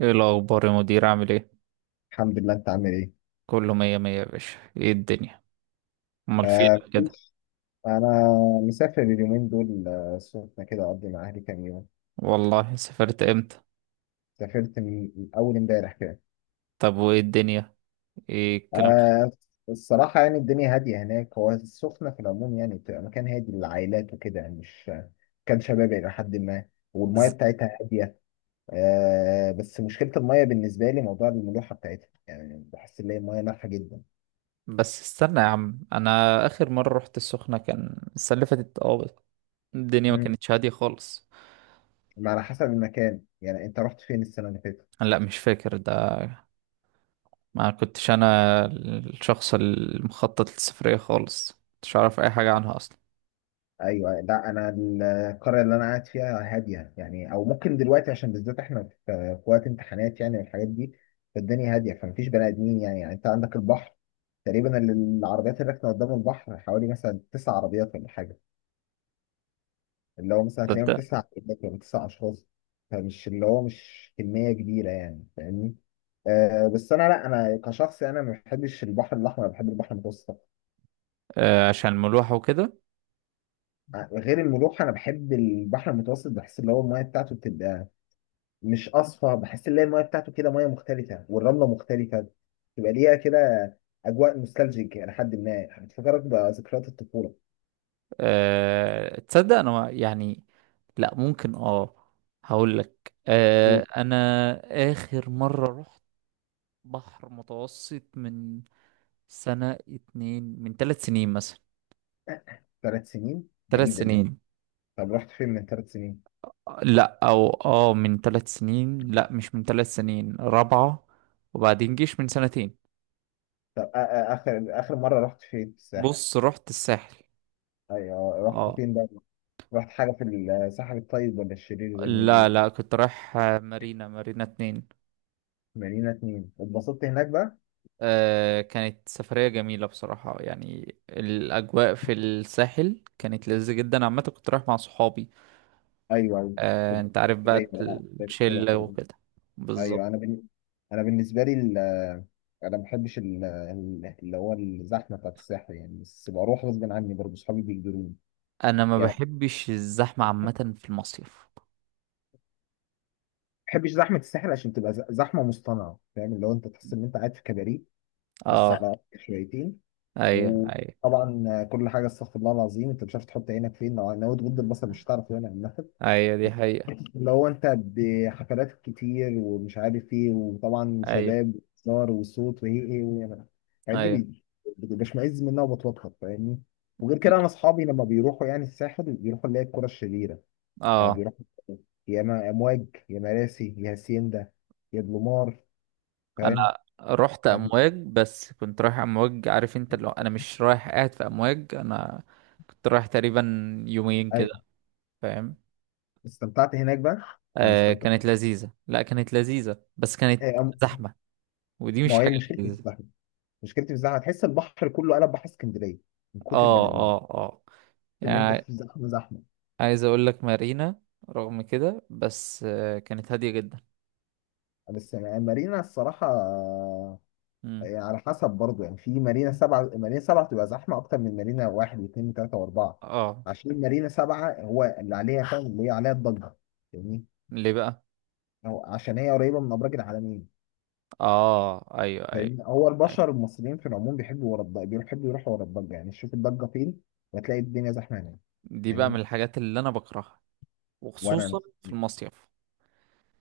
ايه الاخبار يا مدير، عامل ايه؟ الحمد لله، انت عامل ايه؟ كله مية مية يا باشا. ايه الدنيا؟ امال فين آه. كده؟ انا مسافر اليومين دول، السخنة كده اقضي مع اهلي كام يوم. والله سافرت امتى؟ سافرت من اول امبارح كده. طب وايه الدنيا؟ ايه الكلام؟ آه. الصراحة يعني الدنيا هادية هناك، هو السخنة في العموم يعني بتبقى مكان هادي للعائلات وكده، يعني مش كان شبابي إلى حد ما، والمية ز... بتاعتها هادية. آه، بس مشكلة المية بالنسبة لي موضوع الملوحة بتاعتها، يعني بحس ان هي المية مالحة جدا. بس استنى يا عم، انا اخر مرة رحت السخنة كان السنة اللي فاتت، بس الدنيا ما مم. كانتش هادية خالص. على حسب المكان، يعني انت رحت فين السنة اللي فاتت؟ لا، مش فاكر ده، ما كنتش انا الشخص المخطط للسفرية خالص، مش عارف اي حاجة عنها اصلا. ايوه. لا انا القريه اللي انا قاعد فيها هاديه يعني، او ممكن دلوقتي عشان بالذات احنا في وقت امتحانات يعني والحاجات دي، فالدنيا هاديه فمفيش بني ادمين يعني، يعني انت عندك البحر. تقريبا العربيات اللي راكنه قدام البحر حوالي مثلا 9 عربيات ولا حاجه، اللي هو مثلا هتلاقيهم تصدق. 9 عربيات ولا 9 اشخاص. فمش اللي هو مش كميه كبيره يعني، فاهمني. آه بس انا، لا انا كشخص انا ما بحبش البحر الاحمر، أنا بحب البحر المتوسط آه، عشان ملوحة وكده. أكتر. غير الملوحه، انا بحب البحر المتوسط، بحس اللي هو الميه بتاعته بتبقى مش اصفى، بحس ان هي المايه بتاعته كده مايه مختلفه والرمله مختلفه، تبقى ليها كده اجواء نوستالجيك الى حد ما، بتفكرك بذكريات الطفوله. تصدق انا يعني، لا ممكن هقول لك، انا اخر مرة رحت بحر متوسط من سنة اتنين، من 3 سنين مثلا. وثلاث سنين ثلاث بعيده دي. سنين طب رحت فين من 3 سنين؟ لا او من 3 سنين، لا مش من 3 سنين، رابعة. وبعدين جيش من سنتين. طب اخر اخر مره رحت فين في الساحل؟ بص، رحت الساحل. ايوه، رحت اه. فين بقى؟ رحت حاجه في الساحل الطيب ولا الشرير زي ما بيقولوا؟ لا لا، كنت رايح مارينا اتنين. مارينا 2، اتبسطت هناك بقى؟ كانت سفرية جميلة بصراحة، يعني الأجواء في الساحل كانت لذيذة جدا عامة، كنت رايح مع صحابي. ايوه أيوة. كده، أنت عارف زي بقى ما كده، الشلة كده. وكده. ايوه بالظبط. انا بالنسبه لي ال... انا ما بحبش اللي هو الزحمه بتاعت الساحل يعني، بس بروح غصب عني برضه، اصحابي بيجبروني. أنا ما يعني ما بحبش الزحمة عامة في المصيف. بحبش زحمه الساحل عشان تبقى زحمه مصطنعه، فاهم اللي هو انت تحس ان انت قاعد في كباريه بس اه. على قد شويتين. أيوه، أيوه. وطبعا كل حاجه استغفر الله العظيم، انت مش عارف تحط عينك فين، لو ناوي تغض البصر مش هتعرف يعني. أيوه دي حقيقة. اللي هو انت بحفلات كتير ومش عارف ايه، وطبعا أيوه، شباب وهزار وصوت وايه ايه وايه. الحاجات دي أيوه. بشمئز منها وبتوتر، فاهمني. وغير كده انا اصحابي لما بيروحوا يعني الساحل بيروحوا اللي هي الكرة الشريرة، يعني اه. بيروحوا يا اما امواج يا مراسي يا هاسيندا يا بلومار، فاهم؟ أنا رحت فب- أمواج، بس كنت رايح أمواج، عارف أنت اللي هو أنا مش رايح قاعد في أمواج، أنا كنت رايح تقريبا يومين كده، ايوه. فاهم. استمتعت هناك بقى؟ انا استمتعت. كانت لذيذة، لا كانت لذيذة بس إيه، كانت زحمة، ودي ما مش هي حاجة مشكلتي في لذيذة. الزحمه. مشكلتي في الزحمه تحس البحر كله قلب بحر اسكندريه من كتر البني اه، ادمين، اه، اه. ان انت يعني في زحمه زحمه. عايز اقول لك مارينا، رغم كده، بس كانت هادية جدا. بس يعني مارينا الصراحة، مم. يعني على حسب برضه، يعني في مارينا 7، مارينا سبعة بتبقى زحمة أكتر من مارينا 1 و2 و3 و4، اه. عشان مارينا 7 هو اللي عليها، فاهم اللي هي عليها الضجة؟ فاهمني، ليه بقى؟ أو عشان هي قريبة من أبراج العالمين. اه، ايوه، ايوه. فاهمني، هو ايوه، البشر المصريين في العموم بيحبوا ورا الضجة، بيحبوا يروحوا ورا الضجة، يعني تشوف الضجة فين وتلاقي الدنيا زحمة هناك. دي بقى من فاهمني. الحاجات اللي انا بكرهها، وأنا وخصوصا في المصيف.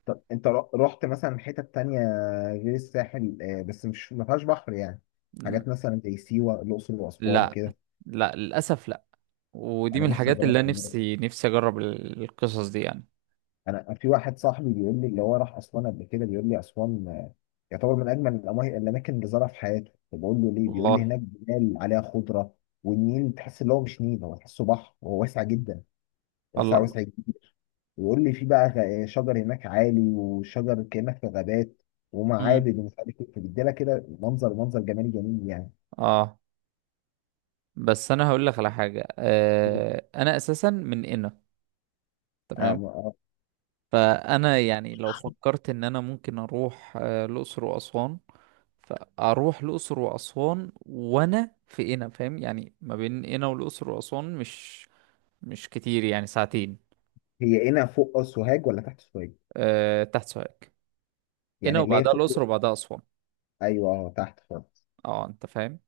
طب أنت رحت، رحت مثلا حتت تانية غير الساحل، آه، بس مش ما فيهاش بحر يعني، ل- حاجات مثلا زي سيوة، الأقصر وأسوان لا كده؟ لا، للاسف لا. ودي من انا نفسي الحاجات اللي اجربها انا برضه. نفسي اجرب القصص دي يعني. انا في واحد صاحبي بيقول لي اللي هو راح اسوان قبل كده، بيقول لي اسوان آه، يعتبر من اجمل الاماكن اللي زارها في حياته. فبقول له ليه، بيقول لي والله. هناك جبال عليها خضره، والنيل تحس اللي هو مش نيل، هو تحسه بحر، وهو واسع جدا، الله واسع الله. واسع جدا. ويقول لي في بقى شجر هناك عالي، وشجر كانك في غابات، مم. ومعابد ومش عارف ايه، فبيديلك كده منظر، منظر جمالي جميل يعني. اه بس انا هقول لك على حاجه، انا اساسا من قنا. آه، تمام. آه. فانا يعني لو فكرت ان انا ممكن اروح، الاقصر واسوان، فاروح الاقصر واسوان وانا في قنا، فاهم يعني ما بين قنا والاقصر واسوان مش كتير، يعني ساعتين. هي هنا فوق سوهاج ولا تحت سوهاج؟ أه، تحت سوهاج. قنا يعني اللي هي وبعدها الاقصر فوق؟ وبعدها اسوان. ايوه، آه، تحت خالص. اه انت فاهم،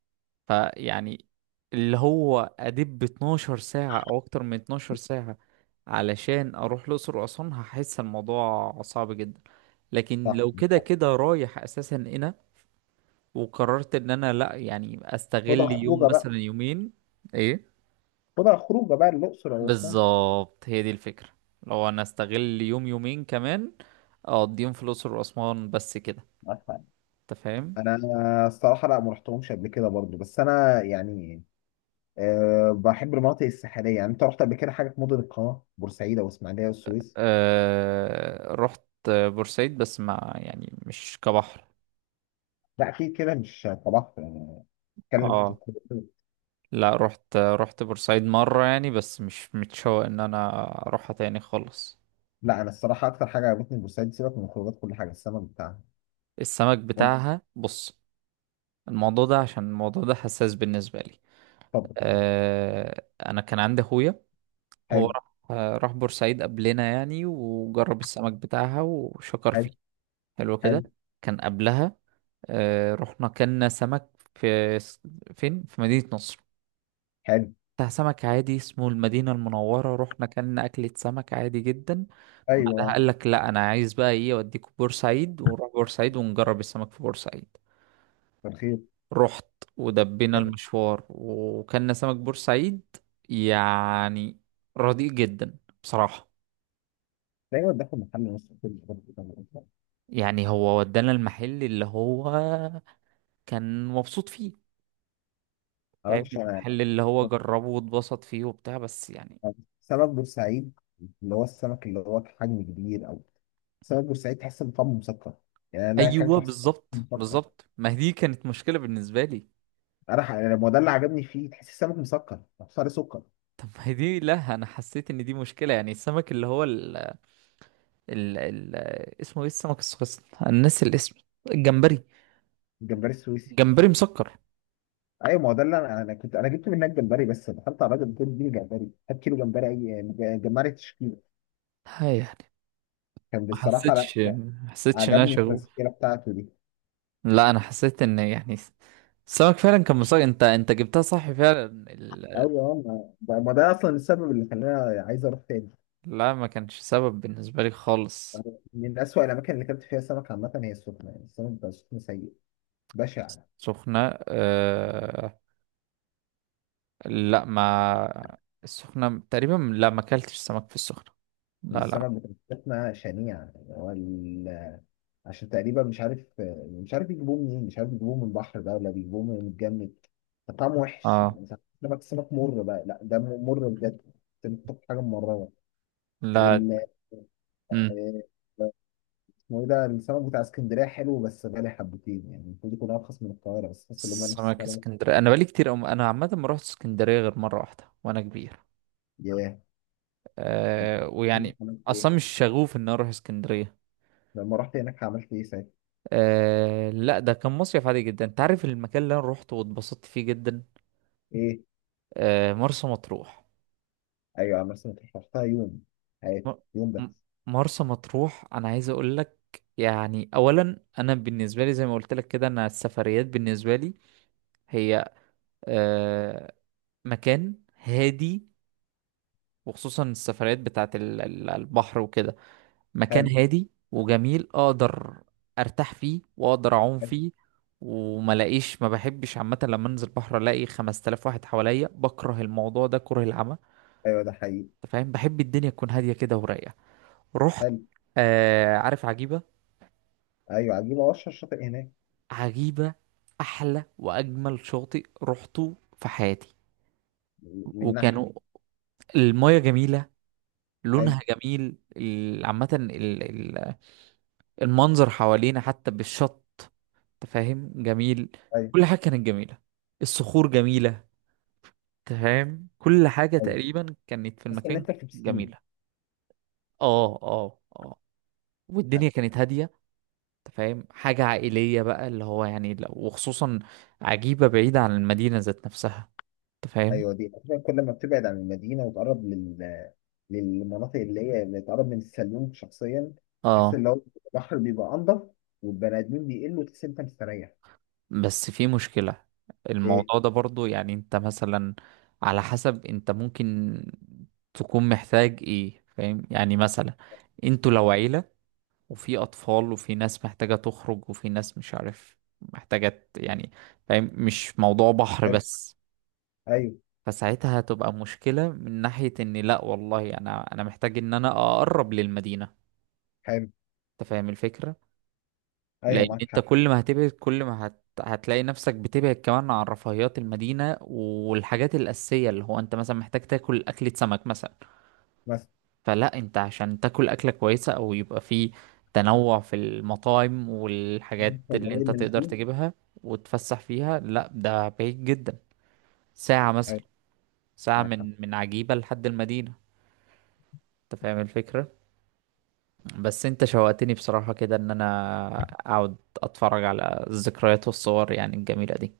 فيعني اللي هو ادب 12 ساعة او اكتر من 12 ساعة علشان اروح الاقصر واسوان، هحس الموضوع صعب جدا. لكن صح، لو كده صح. كده رايح اساسا هنا، وقررت ان انا، لا يعني، خدها استغل يوم خروجه بقى. مثلا، يومين. ايه. خدها خروجه بقى الاقصر او اسوان. بالظبط، هي دي الفكرة. لو انا استغل يوم يومين كمان، اقضيهم في الاقصر واسوان بس كده، معاك حق. انت فاهم. انا الصراحه لا ما رحتهمش قبل كده برضو، بس انا يعني أه بحب المناطق الساحليه. يعني انت رحت قبل كده حاجه في مدن القناه، بورسعيد او اسماعيليه والسويس؟ أه، رحت بورسعيد بس ما يعني مش كبحر. لا اكيد كده مش طبعت يعني. اتكلم في اه، الخروجات. لا، رحت بورسعيد مرة يعني، بس مش متشوق ان انا اروحها تاني خالص. لا انا الصراحه اكتر حاجه عجبتني في بورسعيد، سيبك من الخروجات، كل حاجه السمك بتاعها. السمك مد- بتاعها، بص، الموضوع ده عشان الموضوع ده حساس بالنسبة لي. طب، انا كان عندي اخويا، هو حلو، راح بورسعيد قبلنا يعني، وجرب السمك بتاعها وشكر فيه. حلو. حلو حلو. كده، كان قبلها. رحنا كنا سمك في فين، في مدينة نصر، حلو. بتاع سمك عادي اسمه المدينة المنورة. رحنا كلنا أكلة سمك عادي جدا. بعدها ايوه. قال لك لا، أنا عايز بقى إيه، أوديكوا بورسعيد، ونروح بورسعيد ونجرب السمك في بورسعيد. بالخير. رحت، ودبينا حلو. المشوار، وكلنا سمك بورسعيد، يعني رديء جدا بصراحة. دايما داخل محل نص كل ما يعني هو ودانا المحل اللي هو كان مبسوط فيه، فاهم اعرفش انا. المحل اللي هو جربه واتبسط فيه وبتاع، بس يعني. سمك بورسعيد اللي هو السمك اللي هو حجم كبير او سمك بورسعيد، تحس ان طعمه مسكر، يعني انا ايوه، اكلته حسيت إنه بالظبط مسكر. بالظبط، ما هي دي كانت مشكلة بالنسبة لي. يعني ما هو ده اللي عجبني فيه، تحس السمك مسكر، صار سكر. طب ما هي دي، لا انا حسيت ان دي مشكلة، يعني السمك اللي هو ال... ال... اسمه ايه السمك الصغير، انا ناسي الاسم. الجمبري. الجمبري السويسي. جمبري مسكر. ايوه ما هو ده اللي انا، انا كنت انا جبت منك جمبري، بس دخلت على الراجل قلت له اديني جمبري، هات كيلو جمبري اي جمبري تشكيله. هاي يعني، كان ما بصراحه لا، حسيتش ما حسيتش ان انا عجبني شغوف. التسكيله بتاعته دي. لا انا حسيت ان يعني السمك فعلا كان مسكر، انت جبتها صح فعلا ايوه ما ده ما ده اصلا السبب اللي خلاني عايز اروح تاني. لا ما كانش سبب بالنسبة لي خالص. من اسوأ الاماكن اللي اكلت فيها سمك عامه هي السخنه، يعني السمك بتاع السخنه سيء، بشع. سخنة. أه... لا ما. السخنة تقريبا، لا ما اكلتش سمك في السخنة. لا بس لا. انا بتاعتنا شنيعه، يعني هو عشان تقريبا مش عارف، مش عارف يجيبوه منين، مش عارف يجيبوه من البحر بقى ولا بيجيبوه من الجمد، طعمه وحش اه. يعني، ساعات سمك، سمك مر بقى، لا ده مر بجد، انت بتاكل حاجه ممرره. لا. وال مم. آه، اسمه ايه ده، السمك بتاع اسكندريه حلو بس غالي حبتين، يعني المفروض يكون ارخص من القاهره بس تحس ان هم نفس سمك السعر. اسكندرية، انا بقالي كتير، انا عامة ما رحت اسكندرية غير مرة واحدة وانا كبير. ياه. ويعني عملت ايه؟ اصلا مش شغوف ان أنا اروح اسكندرية. لما رحت هناك عملت ايه ساعتها؟ لا ده كان مصيف عادي جدا، انت عارف المكان اللي انا روحته واتبسطت فيه جدا. ايه؟ مرسى مطروح. ايوه، عملت سمك. رحتها يوم م... حياتي، يوم م- بس. مرسى مطروح انا عايز اقول لك، يعني اولا انا بالنسبة لي، زي ما قلت لك كده، انا السفريات بالنسبة لي هي، أه... مكان هادي، وخصوصا السفريات بتاعت البحر وكده، مكان حلو. هادي وجميل، اقدر ارتاح فيه واقدر اعوم حلو. فيه، وما لاقيش. ما بحبش عامه لما انزل بحر الاقي 5000 واحد حواليا، بكره الموضوع ده كره العمى، ايوه، ده حقيقي. انت فاهم. بحب الدنيا تكون هاديه كده ورايقه. رحت حلو. عارف عجيبه. ايوه، عجيبه اشهر شاطئ هناك. عجيبه احلى واجمل شاطئ رحته في حياتي. من وكانوا، ناحيه. المايه جميله، حلو. لونها جميل عامه ال- المنظر حوالينا حتى بالشط، انت فاهم، جميل. ايوه. كل حاجة كانت جميلة، الصخور جميلة، انت فاهم، كل حاجة ايوه، تقريبا كانت في بس ان المكان انت في بسين. جميلة. اه، اه، اه. والدنيا كانت هادية، انت فاهم، حاجة عائلية بقى، اللي هو يعني لو، وخصوصا عجيبة بعيدة عن المدينة ذات نفسها، انت فاهم. ايوه دي أصلاً كل ما بتبعد عن المدينه وتقرب لل، للمناطق اللي هي اللي تقرب من السلوم شخصيا، تحس اه. ان هو البحر بيبقى انضف، والبني ادمين بيقلوا، تحس إن انت مستريح. بس في مشكلة، ايه. الموضوع ده برضو، يعني انت مثلا، على حسب، انت ممكن تكون محتاج ايه، فاهم يعني، مثلا انتوا لو عيلة، وفي أطفال، وفي ناس محتاجة تخرج، وفي ناس مش عارف محتاجة يعني، فاهم، مش موضوع بحر حلو. بس. ايوه. فساعتها هتبقى مشكلة من ناحية، إن لأ والله، أنا محتاج إن أنا أقرب للمدينة. حلو. أنت فاهم الفكرة؟ ايوه، لأن معاك أنت حق. كل ما هتبعد، كل ما هتلاقي نفسك بتبعد كمان عن رفاهيات المدينة والحاجات الأساسية، اللي هو أنت مثلا محتاج تاكل أكلة سمك مثلا، مثلا فلا انت، عشان تاكل اكله كويسه، او يبقى في تنوع في المطاعم والحاجات اللي قريب انت من تقدر البسين. تجيبها وتفسح فيها، لا ده بعيد جدا، ساعه مثلا، ايوه، ساعه معاك من حق. من عجيبه لحد المدينه، انت فاهم الفكره. بس انت شوقتني بصراحه كده، ان انا اقعد اتفرج على الذكريات والصور يعني الجميله دي.